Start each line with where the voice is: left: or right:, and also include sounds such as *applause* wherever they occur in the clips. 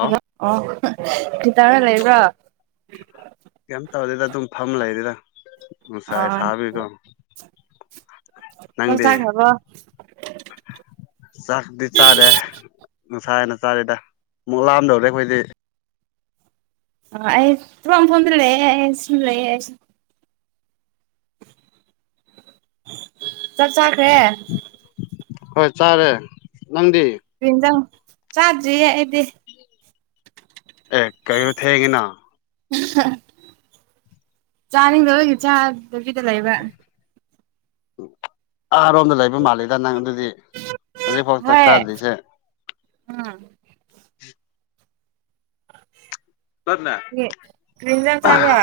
right: hello ꯑꯣ ꯒꯤꯇꯥꯅ ꯂꯩꯕ꯭ꯔꯣ
left: ꯀꯩꯝ ꯇꯧꯗꯦꯗ ꯑꯗꯨꯝ ꯐꯝ ꯂꯩꯔꯤꯗ ꯅꯨꯡꯁꯥꯏ
right: ꯑꯣ
left: ꯁꯥꯕꯤꯗꯣ
right: ꯆꯥꯛ ꯆꯈꯔ꯭ꯕꯥ
left: ꯆꯥꯛꯇꯤ ꯆꯥꯔꯦ ꯉꯅꯨꯡꯁꯥ ꯍꯥꯏꯅ ꯆꯥꯔꯤꯗ ꯑꯃꯨꯛ ꯂꯥꯑꯝꯗꯧꯗ ꯑꯩꯈꯣꯏꯗꯤ
right: ꯑ ꯑꯩ ꯊꯕꯛ ꯃꯐꯝ ꯗ ꯁꯤꯂꯦ ꯆꯥꯛ ꯆꯥꯈ꯭ꯔꯦ
left: ꯍꯣꯏ ꯆꯥꯔꯦ ꯅꯪꯗꯤ
right: ꯖ ꯆꯥꯗ꯭ꯔꯤꯌꯦ ꯑꯩꯗꯤ
left: ꯑꯦ ꯀꯩꯔ ꯊꯦꯡꯒꯦꯅ
right: ꯆꯥꯅꯤꯡꯗꯕꯣꯏꯒꯤ ꯆꯥꯗꯕꯤꯗ ꯂꯩꯕ
left: ꯑꯥꯔꯣꯝꯗ ꯂꯩꯕ ꯃꯥꯜꯂꯦꯗ ꯅꯪ ꯑꯗꯨꯗꯤ ꯍꯧꯖꯤꯛꯐꯥꯎ ꯆꯥꯛ
right: ꯍꯣꯏ
left: ꯆꯥꯗ꯭ꯔꯤꯁꯦ
right: ꯎꯝ
left: ꯇꯅꯦ
right: ꯀꯔꯤ ꯏꯟꯖꯥꯡ ꯆꯥꯕ꯭ꯔꯥ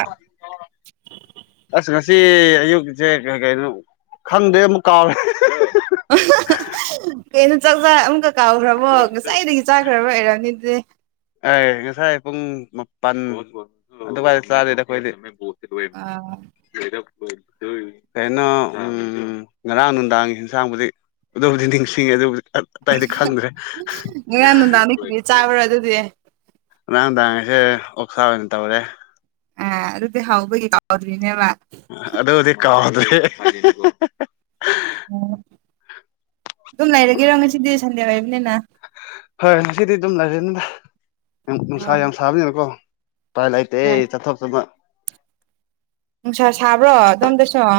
left: ꯑꯁ ꯉꯁꯤ ꯑꯌꯨꯛꯁꯦ ꯀꯩ ꯀꯩꯅꯣ ꯈꯪꯗ꯭ꯔꯦ ꯑꯃꯨꯛ ꯀꯥꯎꯔꯦ
right: ꯀꯩꯅꯣ ꯆꯥꯛ ꯆ ꯑꯃꯨꯛꯀ ꯀꯥꯎꯈ꯭ꯔꯕꯣ ꯉꯁꯥꯏꯗꯒꯤ ꯆꯥꯈ꯭ꯔꯕ ꯂꯩꯔꯕꯝꯅꯤ ꯑꯗꯨꯗꯤ
left: ꯑꯦ ꯉꯁꯥꯏ ꯄꯨꯡ ꯃꯥꯄꯜ ꯑꯗꯨꯏꯗ ꯆꯥꯗꯗ ꯑꯩꯈꯣꯏꯗꯤ
right: ꯑꯥ
left: *unintelligible* ꯀꯩꯅꯣ ꯎ ꯉꯔꯥꯡ ꯅꯨꯡꯗꯥꯡꯒꯤ ꯌꯦꯟꯁꯥꯡꯕꯨꯗꯤ ꯑꯗꯨꯕꯨꯗꯤ ꯅꯤꯡꯁꯤꯡꯉꯦ ꯑꯗꯨꯕꯨꯗꯤ ꯑꯇꯩꯗꯤ ꯈꯪꯗ꯭ꯔꯦ
right: ꯉꯔꯡ ꯅꯨꯃꯤꯗꯥꯟ ꯗꯤꯀꯔꯤ ꯆꯥꯕꯔꯥ
left: ꯉꯔꯥꯡꯗꯥꯥꯡꯁꯦ ꯑꯣꯛꯁꯥ ꯑꯣꯏꯅ ꯇꯧꯔꯦ
right: ꯑ ꯑꯗꯨꯗꯤ ꯍꯥꯎꯕꯒꯤ ꯀꯥꯎꯗ꯭ꯔꯤꯅꯦꯕ
left: ꯑꯗꯨꯗꯤ ꯀꯥꯎꯗ꯭ꯔꯦ
right: ꯑꯣ ꯑꯗꯨꯝ ꯂꯩꯔꯒꯦꯔꯣ ꯉꯁꯤꯗꯤ ꯁꯟꯗꯦ ꯑꯣꯏꯔꯕꯅꯤꯅ
left: ꯍꯣꯏ ꯉꯁꯤꯗꯤ ꯑꯗꯨꯝ ꯂꯩꯔꯅꯤꯗ ꯌꯥꯝ ꯅꯨꯡꯁꯥ
right: ꯑꯥ
left: ꯌꯥꯝ ꯁꯥꯕꯅꯦꯕꯀꯣ ꯇꯥꯏ ꯂꯩꯥꯏꯇꯦ
right: ꯍꯣꯏ
left: ꯆꯠꯊꯣꯛ ꯆꯠꯊ
right: ꯅꯨꯡꯁꯥ ꯁꯥꯕ꯭ꯔꯣ ꯑꯣꯝꯗꯁꯨꯣ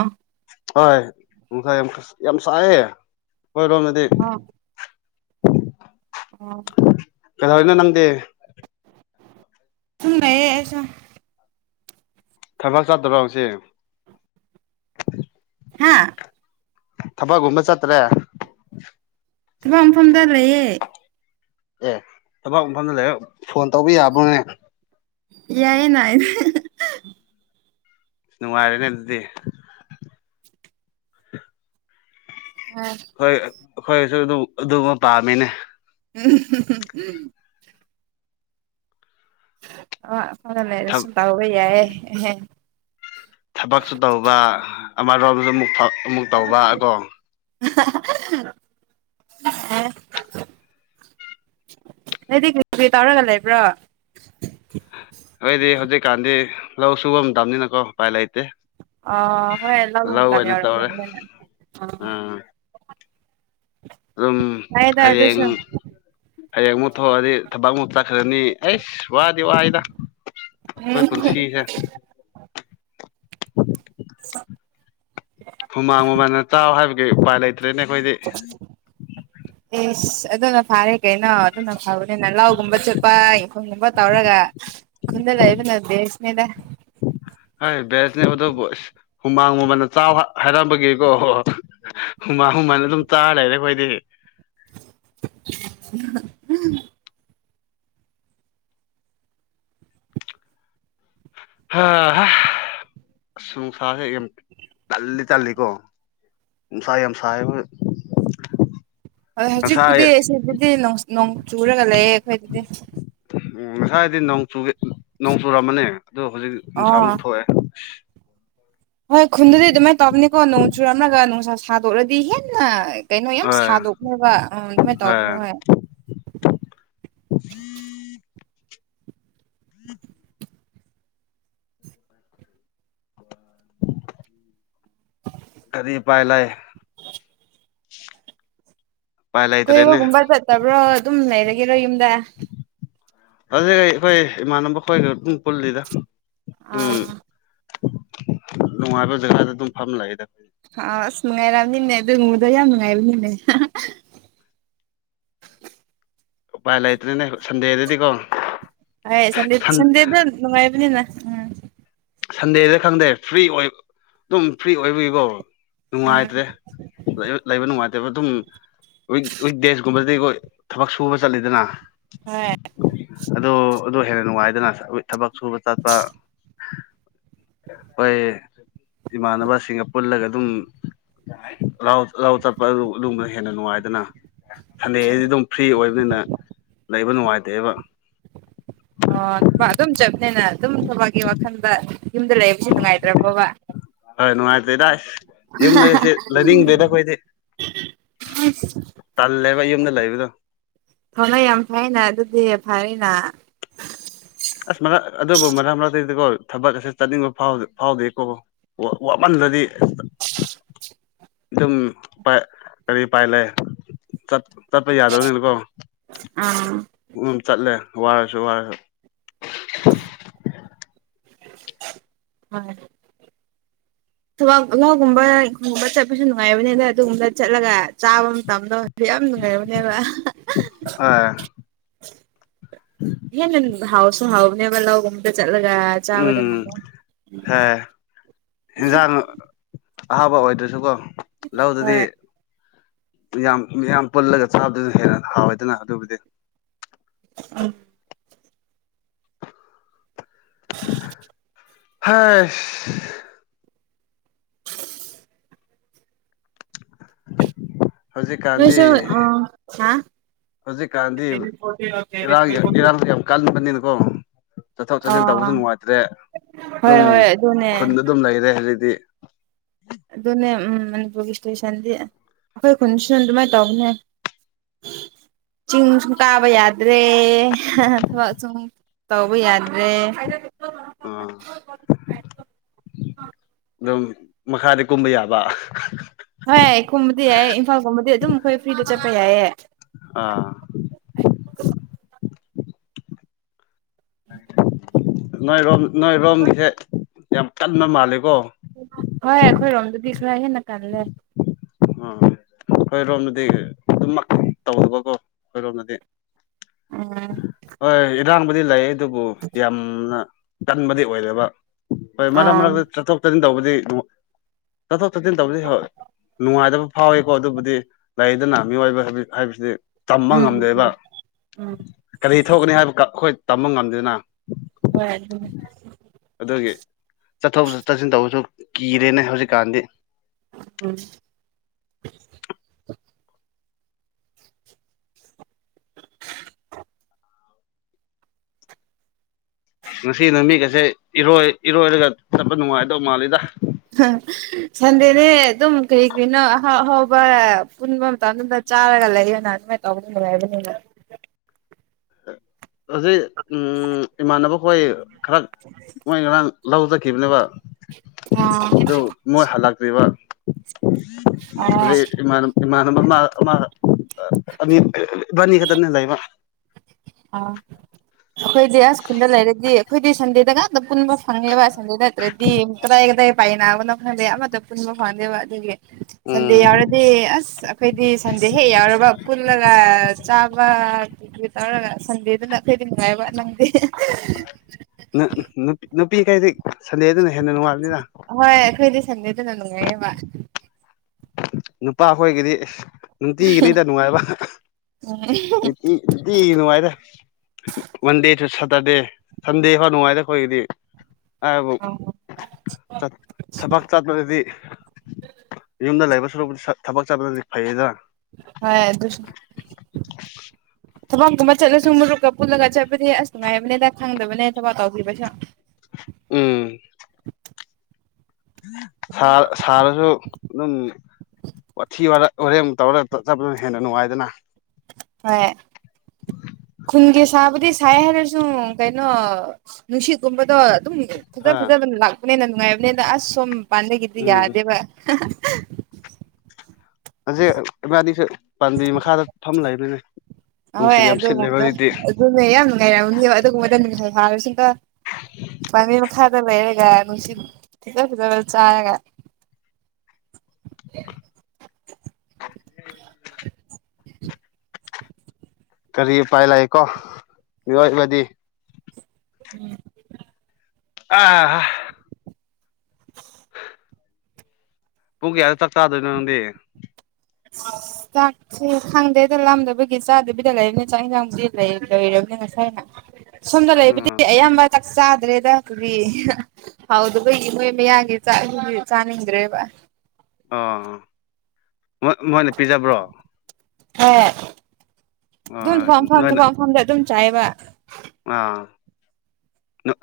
left: ꯍꯣꯏ ꯅꯨꯡꯁꯥꯏ ꯌꯥꯝ ꯌꯥꯝ ꯁꯥꯏꯌꯦ ꯑꯩꯈꯣꯏꯔꯣꯝꯗꯗꯤ
right: ꯑ ꯑꯣ
left: ꯀꯗ ꯏꯅꯣ ꯅꯪꯗꯦ
right: ꯊꯨꯡꯉꯌꯦ ꯑꯩꯁꯨ
left: ꯊꯕꯥꯛ ꯆꯥꯗꯕ꯭ꯔ ꯍꯧꯁꯦ
right: ꯍꯥꯦ
left: ꯊꯕꯛꯒꯨꯝꯕ ꯆꯠꯇ꯭ꯔꯦ
right: ꯊꯕꯛ ꯃꯐꯝꯗ ꯂꯩꯌꯦ
left: ꯑꯦ ꯊꯕꯛ ꯃꯐꯝꯗ ꯂꯩꯔ ꯐꯣꯟ ꯇꯧꯕ ꯌꯥꯕ꯭ꯔꯣꯅꯦ
right: ꯌꯥꯏ ꯅꯥ
left: ꯅꯨꯡꯉꯥꯏꯔꯦꯅꯦ ꯑꯗꯨꯗꯤ
right: ꯎꯥ
left: ꯍꯣꯏ ꯑꯩꯈꯣꯏꯁꯨ ꯑꯗꯨꯝ ꯑꯗꯨꯃ ꯄꯥꯝꯃꯤꯅꯦ
right: ꯎꯝ ꯎꯝ ꯑ
left: ꯊ
right: ꯐꯁꯨ ꯇꯕ ꯌꯥꯏ
left: ꯊꯕꯛꯁꯨ ꯇꯧꯕ ꯑꯃꯔꯣꯝꯁꯨ ꯑꯃꯨꯛ ꯑꯃꯨꯛ ꯇꯧꯕ ꯀꯣ
right: ꯑꯦ ꯅꯣꯏꯗ ꯀꯩꯀꯩ ꯇꯧꯔꯒ ꯂꯩꯕ꯭ꯔꯣ
left: ꯑꯩꯣꯏꯗꯤ ꯍꯧꯖꯤꯛꯀꯥꯟꯗꯤ ꯂꯧ ꯁꯨꯕ ꯃꯇꯝꯅꯤꯅꯥ ꯀꯑꯣ ꯎꯄꯥꯏ ꯂꯩꯇꯦ
right: ꯑ ꯍꯣꯏꯂ ꯑ
left: ꯂꯧ ꯑꯣꯏꯅ ꯇꯧꯔꯦ ꯑꯥ ꯑꯗꯨꯝ
right: ꯐꯩꯌꯦꯗ
left: ꯍꯌꯦꯡ
right: ꯑꯗꯨꯁꯨ
left: ꯍꯌꯦꯡꯃꯨꯛ ꯊꯣꯛꯑꯗꯤ ꯊꯕꯛ ꯑꯃꯨꯛ ꯆꯩ ꯈꯔꯅꯤ ꯑꯩꯁ ꯋꯥꯗꯤ ꯋꯥꯏꯗ ꯑꯩꯈꯣꯏ
right: ꯎꯝ
left: ꯄꯨꯟꯁꯤꯁꯦ
right: *inaudible*
left: ꯍꯨꯃꯥꯡ ꯃꯃꯜꯅ ꯆꯥꯎ ꯍꯥꯏꯕꯒꯤ ꯎꯄꯥꯏ ꯂꯩꯇ꯭ꯔꯦꯅꯦ ꯑꯩꯈꯣꯏꯗꯤ
right: *inaudible* ꯑꯦꯁ ꯑꯗꯨꯅ ꯐꯥꯔꯦ ꯀꯩꯅꯣ ꯑꯗꯨꯅ ꯐꯕꯅꯤꯅ ꯂꯧꯒꯨꯝꯕ ꯆꯠꯄ ꯌꯦꯡꯈꯣꯒꯨꯝꯕ ꯇꯧꯔꯒ ꯀꯨꯟꯂ ꯌꯦꯂ ꯅ ꯗꯦꯁꯅꯦꯗ
left: ꯍ ꯦꯁꯅꯦ ꯑꯗꯨ ꯁ ꯍꯨꯃꯥꯡ ꯃꯃꯜꯗ ꯆꯥꯎ ꯍꯥꯏꯔꯝꯕꯒꯤꯀꯣ ꯑꯣ ꯍꯨꯃꯥꯡ ꯍꯨꯃꯟ ꯑꯗꯨꯝ ꯇꯥꯔ ꯂꯩꯔꯦ ꯑꯩꯈꯣꯏꯗꯤ
right: *unintelligible*
left: ꯍꯥ ꯁꯨꯡꯅꯨꯡꯁꯥꯁꯦ ꯌꯥꯝ ꯇꯜꯂꯤ ꯇꯜꯂꯤꯀꯣ ꯅꯨꯟꯁꯥ ꯌꯥꯝ ꯁꯥꯥꯍꯦꯕ
right: ꯍꯣꯏ ꯍꯧꯖꯤꯛꯄꯨꯗꯤ ꯏꯕꯨꯗꯤ ꯅꯣꯡ ꯆꯨꯔꯒ ꯂꯩꯌꯦ ꯑꯩꯈꯣꯏꯗꯗꯤ
left: ꯎꯝ ꯉꯁꯥꯏꯗꯤ ꯅꯣꯡ ꯅꯣꯡ ꯆꯨꯨꯔꯝꯕꯅꯦ ꯑꯗꯨꯣ ꯍꯧꯖꯤꯛ
right: ꯑꯣ
left: ꯅꯨꯡꯁꯥꯃꯨꯛ ꯊꯣꯛꯑꯦ
right: ꯍꯣꯏ ꯈꯨꯟꯗꯗꯤ ꯑꯗꯨꯃꯩ ꯇꯞꯅꯤ ꯀꯣ ꯑꯅꯅꯨꯡ ꯆꯨ ꯔꯝ꯭ꯔꯥꯒꯅꯅꯨꯡꯁ ꯁꯥꯗꯣꯛꯔꯗꯤ ꯍꯦꯟ ꯅ ꯀꯩꯅꯣ ꯌꯥꯝ
left: ꯑꯦ
right: ꯁꯥꯗꯣꯛꯅꯦꯕ ꯑ ꯑꯗꯨꯃꯥꯏꯅ ꯇꯧꯕꯅꯦ
left: ꯑꯦ
right: ꯍꯣꯏ
left: ꯎ ꯎ ꯀꯔꯤ ꯄꯥꯏ ꯂꯩꯑ ꯎꯄꯥꯏ ꯂꯩꯇ꯭ꯔꯦꯅꯦ
right: ꯀꯣꯏꯕꯒꯨꯝꯕ ꯆꯠꯇꯕ꯭ꯔꯣ ꯑꯗꯨꯝ ꯂꯩꯔꯒꯦꯔꯣ ꯌꯨꯝꯗ
left: ꯑꯗꯨꯩ ꯑꯩꯈꯣꯏ ꯏꯃꯥꯟꯅꯕ ꯈꯣꯏꯒ ꯑꯗꯨꯝ ꯄꯨꯜꯂꯤꯗ ꯑꯗꯨꯝ
right: ꯑꯥ
left: ꯅꯨꯡꯉꯥꯏꯕ ꯖꯒꯥꯗ ꯑꯗꯨꯝ ꯐꯝ ꯂꯥꯛꯑꯦꯗ
right: ꯑ ꯑꯁ ꯅꯨꯡꯉꯥꯏꯔꯑꯅꯤꯅꯦ ꯑꯗꯨꯕꯗꯣ ꯌꯥꯝ ꯅꯨꯡꯉꯥꯏꯔꯕꯅꯤꯅꯦ
left: ꯎꯄꯥꯏ ꯂꯩꯇ꯭ꯔꯦꯅꯦ ꯁꯟꯗꯦꯗꯗꯤꯀꯣ
right: ꯍꯥꯏꯦ ꯁꯗꯦ ꯁꯟꯗꯦꯗ ꯅꯅꯨꯡꯉꯥꯏꯕꯅꯤꯅ
left: ꯁꯟꯗꯦꯗ ꯈꯪꯗꯦ ꯐ꯭ꯔꯤ ꯑꯣꯏ ꯑꯗꯨꯝ ꯐ꯭ꯔꯤ ꯑꯣꯏꯕꯤꯕꯣ
right: ꯎꯝ
left: ꯅꯨꯡꯉꯥꯏꯇ꯭ꯔꯦ ꯂꯩꯕ ꯅꯨꯡꯉꯥꯏꯇꯦ ꯑꯗꯨꯝ ꯋꯤꯛ ꯗꯦꯁꯀꯨꯝꯕꯁꯤꯗꯤ ꯑꯩꯈꯣꯏ ꯊꯕꯛ ꯁꯨꯕ ꯆꯠꯂꯤꯗꯅ
right: ꯍꯣꯏ
left: ꯑꯣ ꯑꯗꯨ ꯍꯦꯟꯅ ꯅꯨꯡꯉꯥꯏꯗꯅ ꯊꯕꯛ ꯁꯨꯕ ꯆꯠꯄ ꯑꯩꯣꯏ ꯏꯃꯥꯟꯅꯕꯁꯤꯡꯒ ꯄꯨꯜꯂꯒ ꯑꯗꯨꯝ ꯂꯍꯥꯎ ꯆꯠꯄ ꯑꯗꯨ ꯒꯨꯝꯕꯅꯥ ꯍꯦꯟꯅ ꯅꯨꯡꯉꯥꯏꯗꯅ ꯁꯟꯗꯦ ꯍꯥꯏꯗꯤ ꯑꯗꯨꯝ ꯐ꯭ꯔꯤ ꯑꯣꯏꯕꯅꯤꯅ ꯂꯩꯕ ꯅꯨꯡꯉꯥꯏꯇꯦꯕ
right: ꯑꯣ ꯊ ꯑꯗꯨꯝ ꯆꯞꯅꯦꯅ ꯑꯗꯨꯝ ꯊꯕꯛꯀꯤ ꯋꯥꯈꯜꯗ ꯌꯨꯝꯗ ꯂꯩꯕꯁꯤ ꯅꯨꯡꯉꯥꯏꯇ꯭ꯔꯕꯣꯕ
left: ꯍ ꯅꯨꯅꯨꯡꯉꯥꯏ ꯇꯗꯥ ꯌꯨꯝꯗꯁꯦ ꯂꯩꯅꯤꯡꯗꯦꯗ ꯑꯩꯈꯣꯏꯗꯤ ꯇꯜꯂꯦꯕ ꯌꯨꯝꯗ ꯂꯩꯕꯗꯣ
right: ꯊꯅ ꯌꯥꯝ ꯐꯩꯅꯦ ꯑꯗꯨꯗꯤ ꯐꯔꯤꯅ
left: ꯑꯁ ꯃꯔꯛ ꯑꯗꯨꯕꯨ ꯃꯔꯛ ꯃꯔꯛꯛꯇꯗꯤꯀꯣ ꯊꯕꯛ ꯑꯁꯦ ꯆꯠꯅꯤꯡꯕ ꯐꯥꯎꯗꯦꯀꯣ ꯋꯥꯃꯟꯗꯗꯤ ꯑꯗꯨꯝ ꯀꯔꯤ ꯄꯥꯏ ꯂꯩ ꯆꯠꯄ ꯌꯥꯗꯕꯅꯥꯅꯤꯀꯣ
right: ꯎꯝ
left: ꯎꯝ ꯆꯠꯂꯦ ꯋꯥꯔꯁꯨ ꯋꯥꯅ
right: ꯎꯝ ꯊꯕꯥꯛꯍꯒꯨꯝꯕ ꯏꯪꯈꯣꯡꯒꯨꯝꯕ ꯆꯠꯄꯁꯨ ꯅꯨꯡꯉꯥꯏꯕꯅꯤ ꯑꯗ ꯑꯗꯨꯒꯨꯝꯕ ꯆꯠꯂꯒ ꯆꯥꯕ ꯃꯇꯝꯗꯣ ꯑꯗꯨ ꯌꯥꯝ ꯅꯨꯡꯉꯥꯏꯔꯕꯅꯦꯕ
left: ꯑ
right: ꯍꯦꯟꯅ ꯍꯥꯎꯁꯨ ꯍꯥꯎꯕꯅꯦꯕ ꯂꯧꯒꯨꯝꯕꯗ ꯆꯠꯂꯒ ꯆꯥꯕꯗ ꯉ
left: ꯎꯝ ꯍꯦ ꯏꯟꯖꯥꯡ ꯑꯍꯥꯕ ꯑꯣꯏꯗ꯭ꯔꯁꯨꯀꯣ ꯂꯧꯗꯨꯗꯤ
right: ꯍꯣꯏ
left: ꯌꯥꯝ ꯌꯥꯝ ꯄꯨꯜꯂꯒ ꯆꯥꯕꯗꯨꯅ ꯍꯦꯟꯅ ꯍꯥꯎꯋꯦꯗꯅ ꯑꯗꯨꯕꯨꯗꯤ
right: ꯑ
left: ꯍꯁ ꯍꯧꯖꯤꯛꯀꯥꯟꯗꯤ
right: ꯅꯣꯏꯁꯨ ꯑ ꯍꯥ
left: ꯍꯧꯖꯤꯛꯀꯥꯟꯗꯤ ꯏꯔꯥꯡ ꯏꯔꯥꯡꯁꯨ ꯌꯥꯝ ꯀꯟꯕꯅꯤꯅꯀꯣ ꯆꯠꯊꯣꯛ ꯆꯠꯁꯤꯟ ꯇꯧꯕꯁꯨ
right: ꯑꯥ
left: ꯅꯨꯡꯉꯥꯏꯇ꯭ꯔꯦ
right: ꯍꯣꯏ
left: ꯑꯗꯨꯝ
right: ꯍꯣꯏ ꯑꯗꯨꯅꯦ
left: ꯈꯨꯟꯗ ꯑꯗꯨꯝ ꯂꯩꯔꯦ ꯍꯧꯖꯤꯛꯇꯗꯤ
right: ꯑꯗꯨꯅꯦꯝ ꯃꯅꯤꯄꯨꯔꯒꯤ ꯏꯁꯇꯦꯁꯟꯗꯤ ꯑꯩꯈꯣꯏ ꯈꯨꯟꯁꯨ ꯑꯗꯨꯃꯥꯏꯅ ꯇꯧꯕꯅꯦ ꯆꯤꯡ ꯁꯨꯝ ꯀꯥꯕ ꯌꯥꯗ꯭ꯔꯦ ꯑ ꯊꯕꯛ ꯁꯨꯝ ꯇꯧꯕ ꯌꯥꯗ꯭ꯔꯦ
left: ꯑꯥ ꯑꯗꯨꯝ ꯃꯈꯥꯗꯤ ꯀꯨꯝꯕ ꯌꯥꯕ
right: ꯍꯣꯏ ꯑꯩ ꯀꯨꯝꯕꯗꯤ ꯌꯥꯏꯌꯦ ꯏꯝꯐꯥꯜꯒꯨꯝꯕꯗꯤ ꯑꯗꯨꯝ ꯑꯩꯈꯣꯏ ꯐ꯭ꯔꯤꯗ ꯆꯠꯄ ꯌꯥꯏꯌꯦꯦ
left: ꯑꯥ
right: ꯎꯝ
left: ꯅꯣꯏꯔꯣꯝ ꯅꯣꯏꯔꯣꯝꯒꯤꯁꯦ ꯌꯥꯝ ꯀꯟꯅ ꯃꯥꯜꯂꯀꯣ
right: ꯍꯣꯏ ꯑꯩꯈꯣꯏꯔꯣꯝꯗꯗꯤ ꯈꯔ ꯍꯦꯟꯅ ꯀꯜꯂꯦ
left: ꯑꯩꯈꯣꯏꯔꯣꯝꯅꯗꯤ ꯑꯗꯨꯝꯃꯛ ꯇꯧꯒꯀꯣ ꯑꯩꯈꯣꯏꯔꯣꯝꯅꯗꯤ
right: ꯎꯝ
left: ꯍꯣꯏ ꯏꯔꯥꯡꯕꯨꯗꯤ ꯂꯩ ꯑꯗꯨꯕꯨ ꯌꯥꯝꯅ ꯀꯟꯕꯗꯤ ꯑꯣꯏꯔꯦꯕ ꯍꯣꯏ ꯃꯔꯛ
right: ꯑꯥ ꯎꯝ
left: ꯃꯔꯛꯇ ꯆꯥꯊꯣꯛ ꯇꯠꯁꯤꯟ ꯇꯧꯕꯗꯤ ꯆꯠꯊꯣꯛ ꯇꯠꯁꯤꯟ ꯇꯧꯕꯗꯤ ꯍ ꯅꯨꯡꯉꯥꯏꯇꯕ ꯐꯥꯎꯋꯤ ꯀꯣ ꯑꯗꯨꯕꯨꯗꯤ ꯂꯩꯗꯅ ꯃꯤꯑꯣꯏꯕ ꯍꯥꯏꯕꯁꯤꯗꯤ ꯇꯝꯕ ꯉꯝꯗꯦꯕ
right: ꯎꯝ ꯎꯝ
left: ꯀꯔꯤ ꯊꯣꯛꯒꯅꯤ ꯍꯥꯏꯕ ꯑꯩꯈꯣꯏ ꯇꯝꯕ ꯉꯝꯗꯦꯗꯅ
right: ꯍꯣꯏꯝ
left: ꯑꯗꯨꯒꯤ ꯆꯠꯊꯣꯛꯠ ꯆꯠꯁꯤꯟ ꯇꯧꯕꯁꯨ ꯀꯤꯔꯦꯅꯦ ꯍꯧꯖꯤꯛꯀꯥꯟꯗꯤ
right: ꯎꯝ
left: ꯉꯁꯤ ꯅꯨꯃꯤꯒꯁꯦ ꯏꯔꯣꯏ ꯏꯔꯣꯏꯔꯒ ꯆꯠꯄ ꯅꯨꯡꯉꯥꯏꯗꯧ ꯃꯥꯜꯂꯤꯗ
right: ꯁꯟꯗꯦꯅꯦ ꯑꯗꯨꯝ ꯀꯩ ꯀꯅꯣ ꯑꯍꯥꯎ ꯑꯍꯥꯎꯕ ꯄꯨꯟꯕ ꯃꯇꯝꯗ ꯆꯥꯔꯒ ꯂꯩ ꯑꯣꯏꯅꯅꯥ ꯃ ꯇꯧꯅꯨꯡꯉꯕ
left: ꯍꯧꯖꯤꯛ ꯎꯝ ꯏꯃꯥꯟꯅꯕ ꯍꯣꯏ ꯈꯔ
right: *inaudible*
left: ꯃꯣꯏ ꯉꯔꯥꯡ ꯂꯧꯖꯈꯤꯕꯅꯦꯕ
right: ꯑꯥ
left: ꯃꯣꯏ ꯍꯜꯂꯛꯇ꯭ꯔꯤꯕ
right: ꯑꯥ
left: ꯑꯗꯩ ꯏꯃꯥꯟꯅꯕ ꯑꯃ ꯑꯃ ꯑ ꯅꯤ ꯈꯗꯅꯤ ꯂꯩꯕ
right: ꯑꯥ ꯑꯩꯈꯣꯏꯗꯤ ꯑꯁ ꯈꯨꯨꯜꯗ ꯂꯩꯔꯗꯤ ꯑꯩꯈꯣꯏꯗꯤ ꯁꯟꯗꯦꯗꯒ ꯄꯨꯟꯕ ꯐꯪꯉꯦꯕꯁꯗꯗꯠꯇ꯭ꯔꯦꯗꯤ ꯀꯗꯥꯗ ꯄꯥꯏ ꯅꯅꯥ ꯅ ꯈꯋꯥꯗꯦ ꯌꯥꯝ ꯃꯗ ꯄꯨꯃ ꯈꯋꯥꯗꯦꯕ ꯑꯗꯨꯦ ꯁꯟꯗꯦ
left: ꯎꯝ
right: ꯌꯥꯎꯔꯗꯤ ꯑꯁ ꯑꯩꯈꯣꯏꯗꯤ ꯁꯟꯗꯦ ꯍꯦꯛ ꯌꯥꯎꯔꯕ ꯄꯨꯜꯂꯒ ꯇꯧꯔꯒ ꯁꯟꯗꯦꯗꯅꯈꯇꯩꯗꯤ ꯅꯨꯡꯉꯥꯏꯕ ꯅꯪꯗꯦ
left: ꯅꯨꯄꯤꯈꯩꯗꯤ ꯁꯟꯗꯦꯗꯨꯅ ꯍꯦꯟꯅ ꯅꯨꯡꯉꯥꯏꯕꯅꯤꯅ
right: ꯍꯣꯏ ꯑꯩꯈꯣꯏꯗꯤ ꯁꯟꯗꯦꯗꯅ ꯅꯨꯡꯉꯥꯏꯌꯦꯕ
left: ꯅꯨꯄꯥ ꯈꯈꯣꯏꯒꯤꯗꯤ ꯅꯨꯡꯇꯤꯒꯤꯅꯤꯗ ꯅꯨꯡꯉꯥꯏꯕ ꯏꯗꯤꯤ ꯅꯨꯡꯉꯥꯏꯗ ꯃꯟꯗꯦꯁꯨ ꯁꯇꯔꯗꯦ ꯁꯟꯗꯦ ꯈꯔ ꯅꯨꯡꯉꯥꯏꯔꯦ ꯑꯩꯈꯣꯏꯒꯤꯗꯤ ꯍꯥꯏꯕꯨ ꯊꯕꯛ ꯆꯠꯄꯗꯗꯤ ꯌꯨꯝꯗ ꯂꯩꯕ ꯁꯨꯔꯨꯕꯨꯗꯤ ꯊꯕꯛ ꯆꯥꯕꯗꯗꯤ ꯐꯩꯌꯦꯗ
right: ꯍꯣꯏ ꯑꯗꯨ ꯊꯕꯛꯀꯨꯝꯃ ꯆꯠꯂꯁꯨ ꯃꯔꯨꯞꯀ ꯄꯨꯜꯂꯒ ꯆꯠꯄꯅꯦ ꯑꯁ ꯅꯨꯡꯉꯥꯏꯕꯅꯤꯗ ꯈꯪꯗꯕꯅꯦ ꯊꯕꯛ ꯇꯧꯈꯤꯕꯁꯨ
left: ꯎꯝ ꯁꯥꯔꯁꯨ ꯑꯗꯨꯝ ꯋꯥꯊꯤ ꯋꯥꯔꯦꯝ ꯇꯧꯔꯒ ꯆꯠꯗꯨꯅ ꯍꯦꯟꯅ ꯅꯨꯡꯉꯥꯏꯗꯅ
right: ꯍ ꯈꯨꯟꯒꯦ ꯆꯥꯕꯨꯗꯤ ꯁꯥꯏ ꯍꯥꯏꯦꯔꯣꯏꯁꯨꯨꯡ ꯀꯩꯅꯅ ꯀꯩꯅ ꯅꯨꯡꯁꯤꯠꯀꯨꯝꯕꯗꯣ ꯑꯗꯨꯝ ꯐꯖ
left: ꯑ
right: ꯐꯖꯕꯅ ꯂꯥꯛꯄꯅꯦꯅ ꯅꯨꯡꯉꯥꯏꯕꯅꯤꯅ ꯑꯁ ꯁꯣꯝ ꯄꯥꯟꯗ ꯀꯗꯤ
left: ꯎꯝ
right: ꯌꯥꯗꯦꯕ
left: ꯍꯧꯁꯛ ꯏꯕꯥꯗꯤꯁꯨ ꯄꯥꯝꯕꯤ ꯃꯈꯥꯗ ꯐꯝ ꯂꯩꯕꯅꯤꯅꯦ
right: ꯍꯣꯏ
left: ꯅꯨꯡꯁꯤꯠ ꯌꯥꯝ ꯁꯤꯠꯂꯦꯕ
right: ꯑꯗꯨꯒꯨꯝꯕ
left: ꯍꯧꯖꯤꯛꯇꯤ
right: ꯑꯗꯨꯅꯦ ꯌꯥꯝ ꯅꯨꯡꯉꯥꯏꯔꯝꯅꯦꯕ ꯑꯗꯨꯒꯨꯝꯕꯗ ꯃꯤꯈꯥꯏ ꯐꯥꯔꯁꯨꯀ ꯄꯅꯤꯔ ꯈꯥꯗꯕꯔꯦꯒ ꯅꯨꯡꯁꯤ ꯊ ꯆ ꯆꯥꯒ
left: ꯀꯔꯤ ꯄꯥꯏ ꯂꯥꯛꯑꯦꯀꯣ ꯃꯤꯑꯣꯏꯕꯗꯤ
right: ꯎꯝ
left: ꯑꯥ ꯄꯨꯡ ꯀꯌꯥꯗ ꯆꯥꯛ ꯆꯥꯗꯣꯏꯅꯣ ꯅꯪꯗꯤ
right: ꯆꯥꯛ ꯁꯤ ꯈꯪꯗꯦꯗ ꯂꯥꯝꯗꯕꯒꯤ ꯆꯥꯗꯕꯤꯗ ꯂꯩꯔꯕꯅꯤ ꯆꯥꯛ ꯌꯦꯟꯁꯥꯡꯕꯨꯗꯤ ꯂꯩꯣꯏꯔꯕꯅꯦ ꯉꯁꯥꯏꯅ ꯁꯣꯝꯗ ꯂꯩꯕꯨꯗꯤ
left: ꯑ
right: ꯑꯌꯥꯝꯕ ꯆꯥꯛ ꯆꯥꯗ꯭ꯔꯦꯗ ꯀꯗꯤ ꯍꯥꯎꯗꯕꯩꯒꯤ ꯃꯣꯏ ꯃꯌꯥꯒꯤ ꯆꯥꯅꯤꯡꯗ꯭ꯔꯦꯕ
left: ꯑꯥ ꯃꯣꯏ ꯃꯣꯏꯅ ꯄꯤꯖꯕ꯭ꯔꯣ
right: ꯍꯣꯏ ꯑꯗꯨꯝ ꯐꯝꯐꯝ
left: ꯅꯣꯏꯅ
right: ꯊꯐꯝꯝꯐꯝꯗ ꯑꯗꯨꯝ ꯆꯥꯏꯕ
left: ꯑꯥ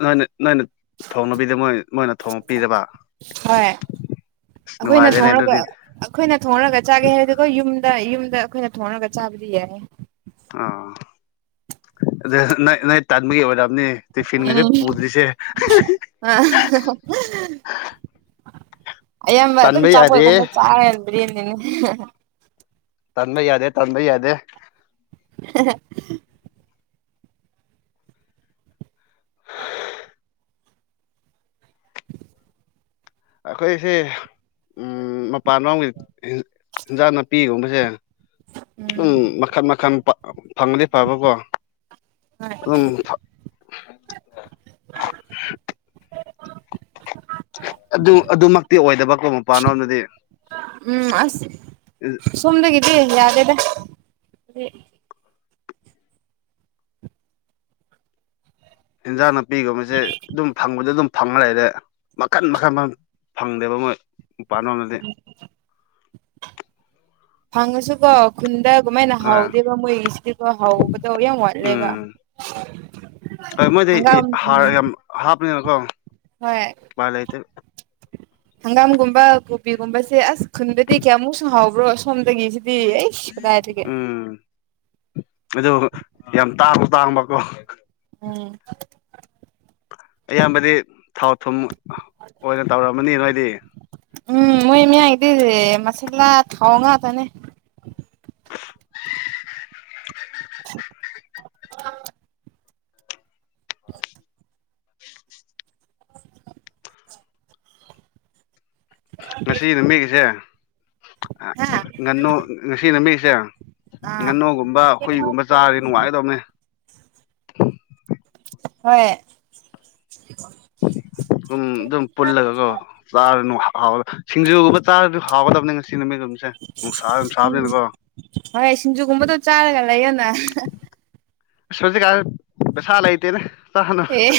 left: ꯅꯅꯦ ꯅꯅꯦ ꯊꯣꯡꯅꯕꯤꯗ ꯃꯣꯏ ꯃꯣꯏꯅ ꯊꯣꯡꯉꯄꯤꯗꯕ
right: ꯍꯣꯏ ꯑꯩꯈꯣꯏꯅ ꯊꯣꯡꯉꯒ ꯑꯩꯈꯣꯏꯅ ꯊꯣꯡꯉꯔꯒ ꯆꯥꯒꯦ ꯍꯥꯏꯔꯗꯤꯣ ꯌꯨꯝ ꯗ ꯌꯨꯝꯗ ꯑꯩꯈꯣꯏꯅ ꯊꯣꯡꯉꯒ ꯆꯥꯕꯗꯤ ꯌꯥꯏ
left: ꯑꯥ ꯑꯗꯨ ꯅꯣꯏ ꯅꯣꯏ ꯇꯥꯟꯕꯒꯤ ꯑꯣꯏꯔꯝꯅꯤ ꯇꯤꯐꯤꯟꯒꯁꯦ
right: ꯎꯝ
left: ꯄꯨꯗ꯭ꯔꯤꯁꯦ
right: ꯑ ꯑꯌꯥꯝꯕ ꯑꯗꯨꯝ
left: ꯇꯟꯕ ꯌꯥꯗꯦ
right: ꯆꯥꯐꯣꯏꯠꯒꯨꯝꯕ ꯆꯥꯏ ꯕꯤꯔꯌꯥꯅꯤꯅ
left: ꯇꯕ ꯌꯥꯗꯦ ꯇꯥꯟꯗ ꯌꯥꯗꯦ
right: *unintelligible* ꯑ *inaudible*
left: ꯑꯩꯈꯣꯏꯁꯦ ꯃꯄꯥꯟ ꯂꯎꯒꯤ ꯏꯟꯖꯥꯡ ꯅꯥꯄꯤꯒꯨꯝꯕꯁꯦ ꯎꯝ ꯃꯈꯟ ꯃꯈꯟ ꯐꯪꯗꯤ ꯐꯕꯀꯣ
right: ꯍꯣꯏ
left: ꯑꯗꯨꯝ
right: *inaudible*
left: ꯑꯗꯨ ꯑꯗꯨꯃꯛꯇꯤ ꯑꯣꯏꯗꯕꯀꯣ ꯃꯄꯥꯟꯅꯣꯝꯗꯗꯤ
right: ꯎꯝ ꯑꯁ ꯁꯣꯝꯗꯒꯤꯗꯤ ꯌꯥꯒꯦꯗ ꯎ
left: ꯏꯟꯖꯥꯡ ꯅꯥꯄꯤꯒꯨꯝꯕꯁꯦ ꯑꯗꯨꯝ ꯐꯪꯕꯗ ꯑꯗꯨꯝ ꯐꯪꯉ ꯂꯩꯔꯦ ꯃꯈꯟ ꯃꯈꯟ ꯃꯈ ꯐꯪꯗꯦꯕ ꯃꯣꯏ ꯃꯄꯥꯟꯗꯗꯤ
right: ꯐꯪꯉꯁꯨ ꯀ ꯈꯨꯟꯗ ꯀꯃꯥꯏꯅ
left: ꯍꯣꯏ
right: ꯍꯥꯎꯗꯦꯕ ꯃꯣꯏꯒꯤꯁꯤꯗꯤꯀꯣ ꯍꯧꯕꯗꯣ ꯌꯥꯝ ꯋꯥꯠꯂꯦꯕ
left: ꯎꯝ ꯍꯣꯏ ꯃꯣꯏꯗꯤ
right: ꯍ
left: ꯍꯥꯔ ꯌꯥꯝ ꯍꯥꯞꯄꯅꯤꯅꯀꯣ
right: ꯍꯣꯏ
left: ꯎꯄꯥꯏ ꯂꯩꯇꯦ
right: ꯍꯪꯒꯥꯝꯒꯨꯝꯕ ꯀꯣꯕꯤꯒꯨꯝꯕꯁꯦ ꯑꯁ ꯈꯨꯟꯗꯗꯤ ꯀꯌꯥꯃꯨꯛ ꯁꯪꯍꯥꯎꯕ꯭ꯔꯣ ꯁꯣꯝꯗꯒꯤ ꯀꯥꯏ
left: ꯎꯝ ꯑꯗꯨ ꯌꯥꯝ ꯇꯥꯡꯕꯁꯨ ꯇꯥꯡꯕꯀꯣ
right: ꯎꯝ
left: ꯑꯌꯥꯝꯕꯗꯤ ꯊꯥꯎ ꯊꯨꯝ ꯑꯣꯏꯅ ꯇꯧꯔꯝꯃꯅꯤ ꯅꯣꯏꯗꯤ
right: ꯎꯝ ꯃꯣꯏ ꯏꯃꯤ ꯌꯥ ꯏꯗꯤꯁꯦ ꯃꯁꯥ ꯊꯥꯎꯉꯥ ꯇꯅꯦ *unintelligible*
left: ꯉꯁꯤ ꯅꯨꯃꯤꯠꯒꯤꯁꯦ
right: ꯍꯥ
left: ꯉꯟꯅꯨ ꯉꯁꯤ ꯅꯨꯃꯤꯠꯒꯤꯁꯦ
right: ꯑꯥ
left: ꯉꯥꯟꯅꯨꯒꯨꯝꯕ ꯍꯨꯏꯒꯨꯝꯕ ꯆꯥꯔꯗꯤ ꯅꯨꯡꯉꯥꯏꯒꯗꯧꯅꯦ
right: ꯍꯣꯏ
left: ꯎ ꯑꯗꯨꯝ ꯄꯨꯜꯂꯒꯀꯣ ꯆꯥꯔꯅ ꯍ ꯁꯤꯡꯖꯨꯒꯨꯝꯕ ꯆꯥꯔꯁꯨ ꯍꯥꯎꯒꯗꯕꯅꯤ ꯉꯁꯤ ꯅꯨꯃꯤꯠ ꯑꯗꯨꯝ
right: ꯎꯝ ꯍꯣꯏ ꯁꯤꯡꯖꯨꯒꯨꯝꯕꯗꯣ ꯆꯥꯔꯒ ꯂꯩꯌꯣꯅ
left: ꯁꯣꯖꯤ ꯀ ꯄꯩꯁꯥ ꯂꯩꯇꯦꯅꯦ ꯁꯅ
right: ꯑꯦ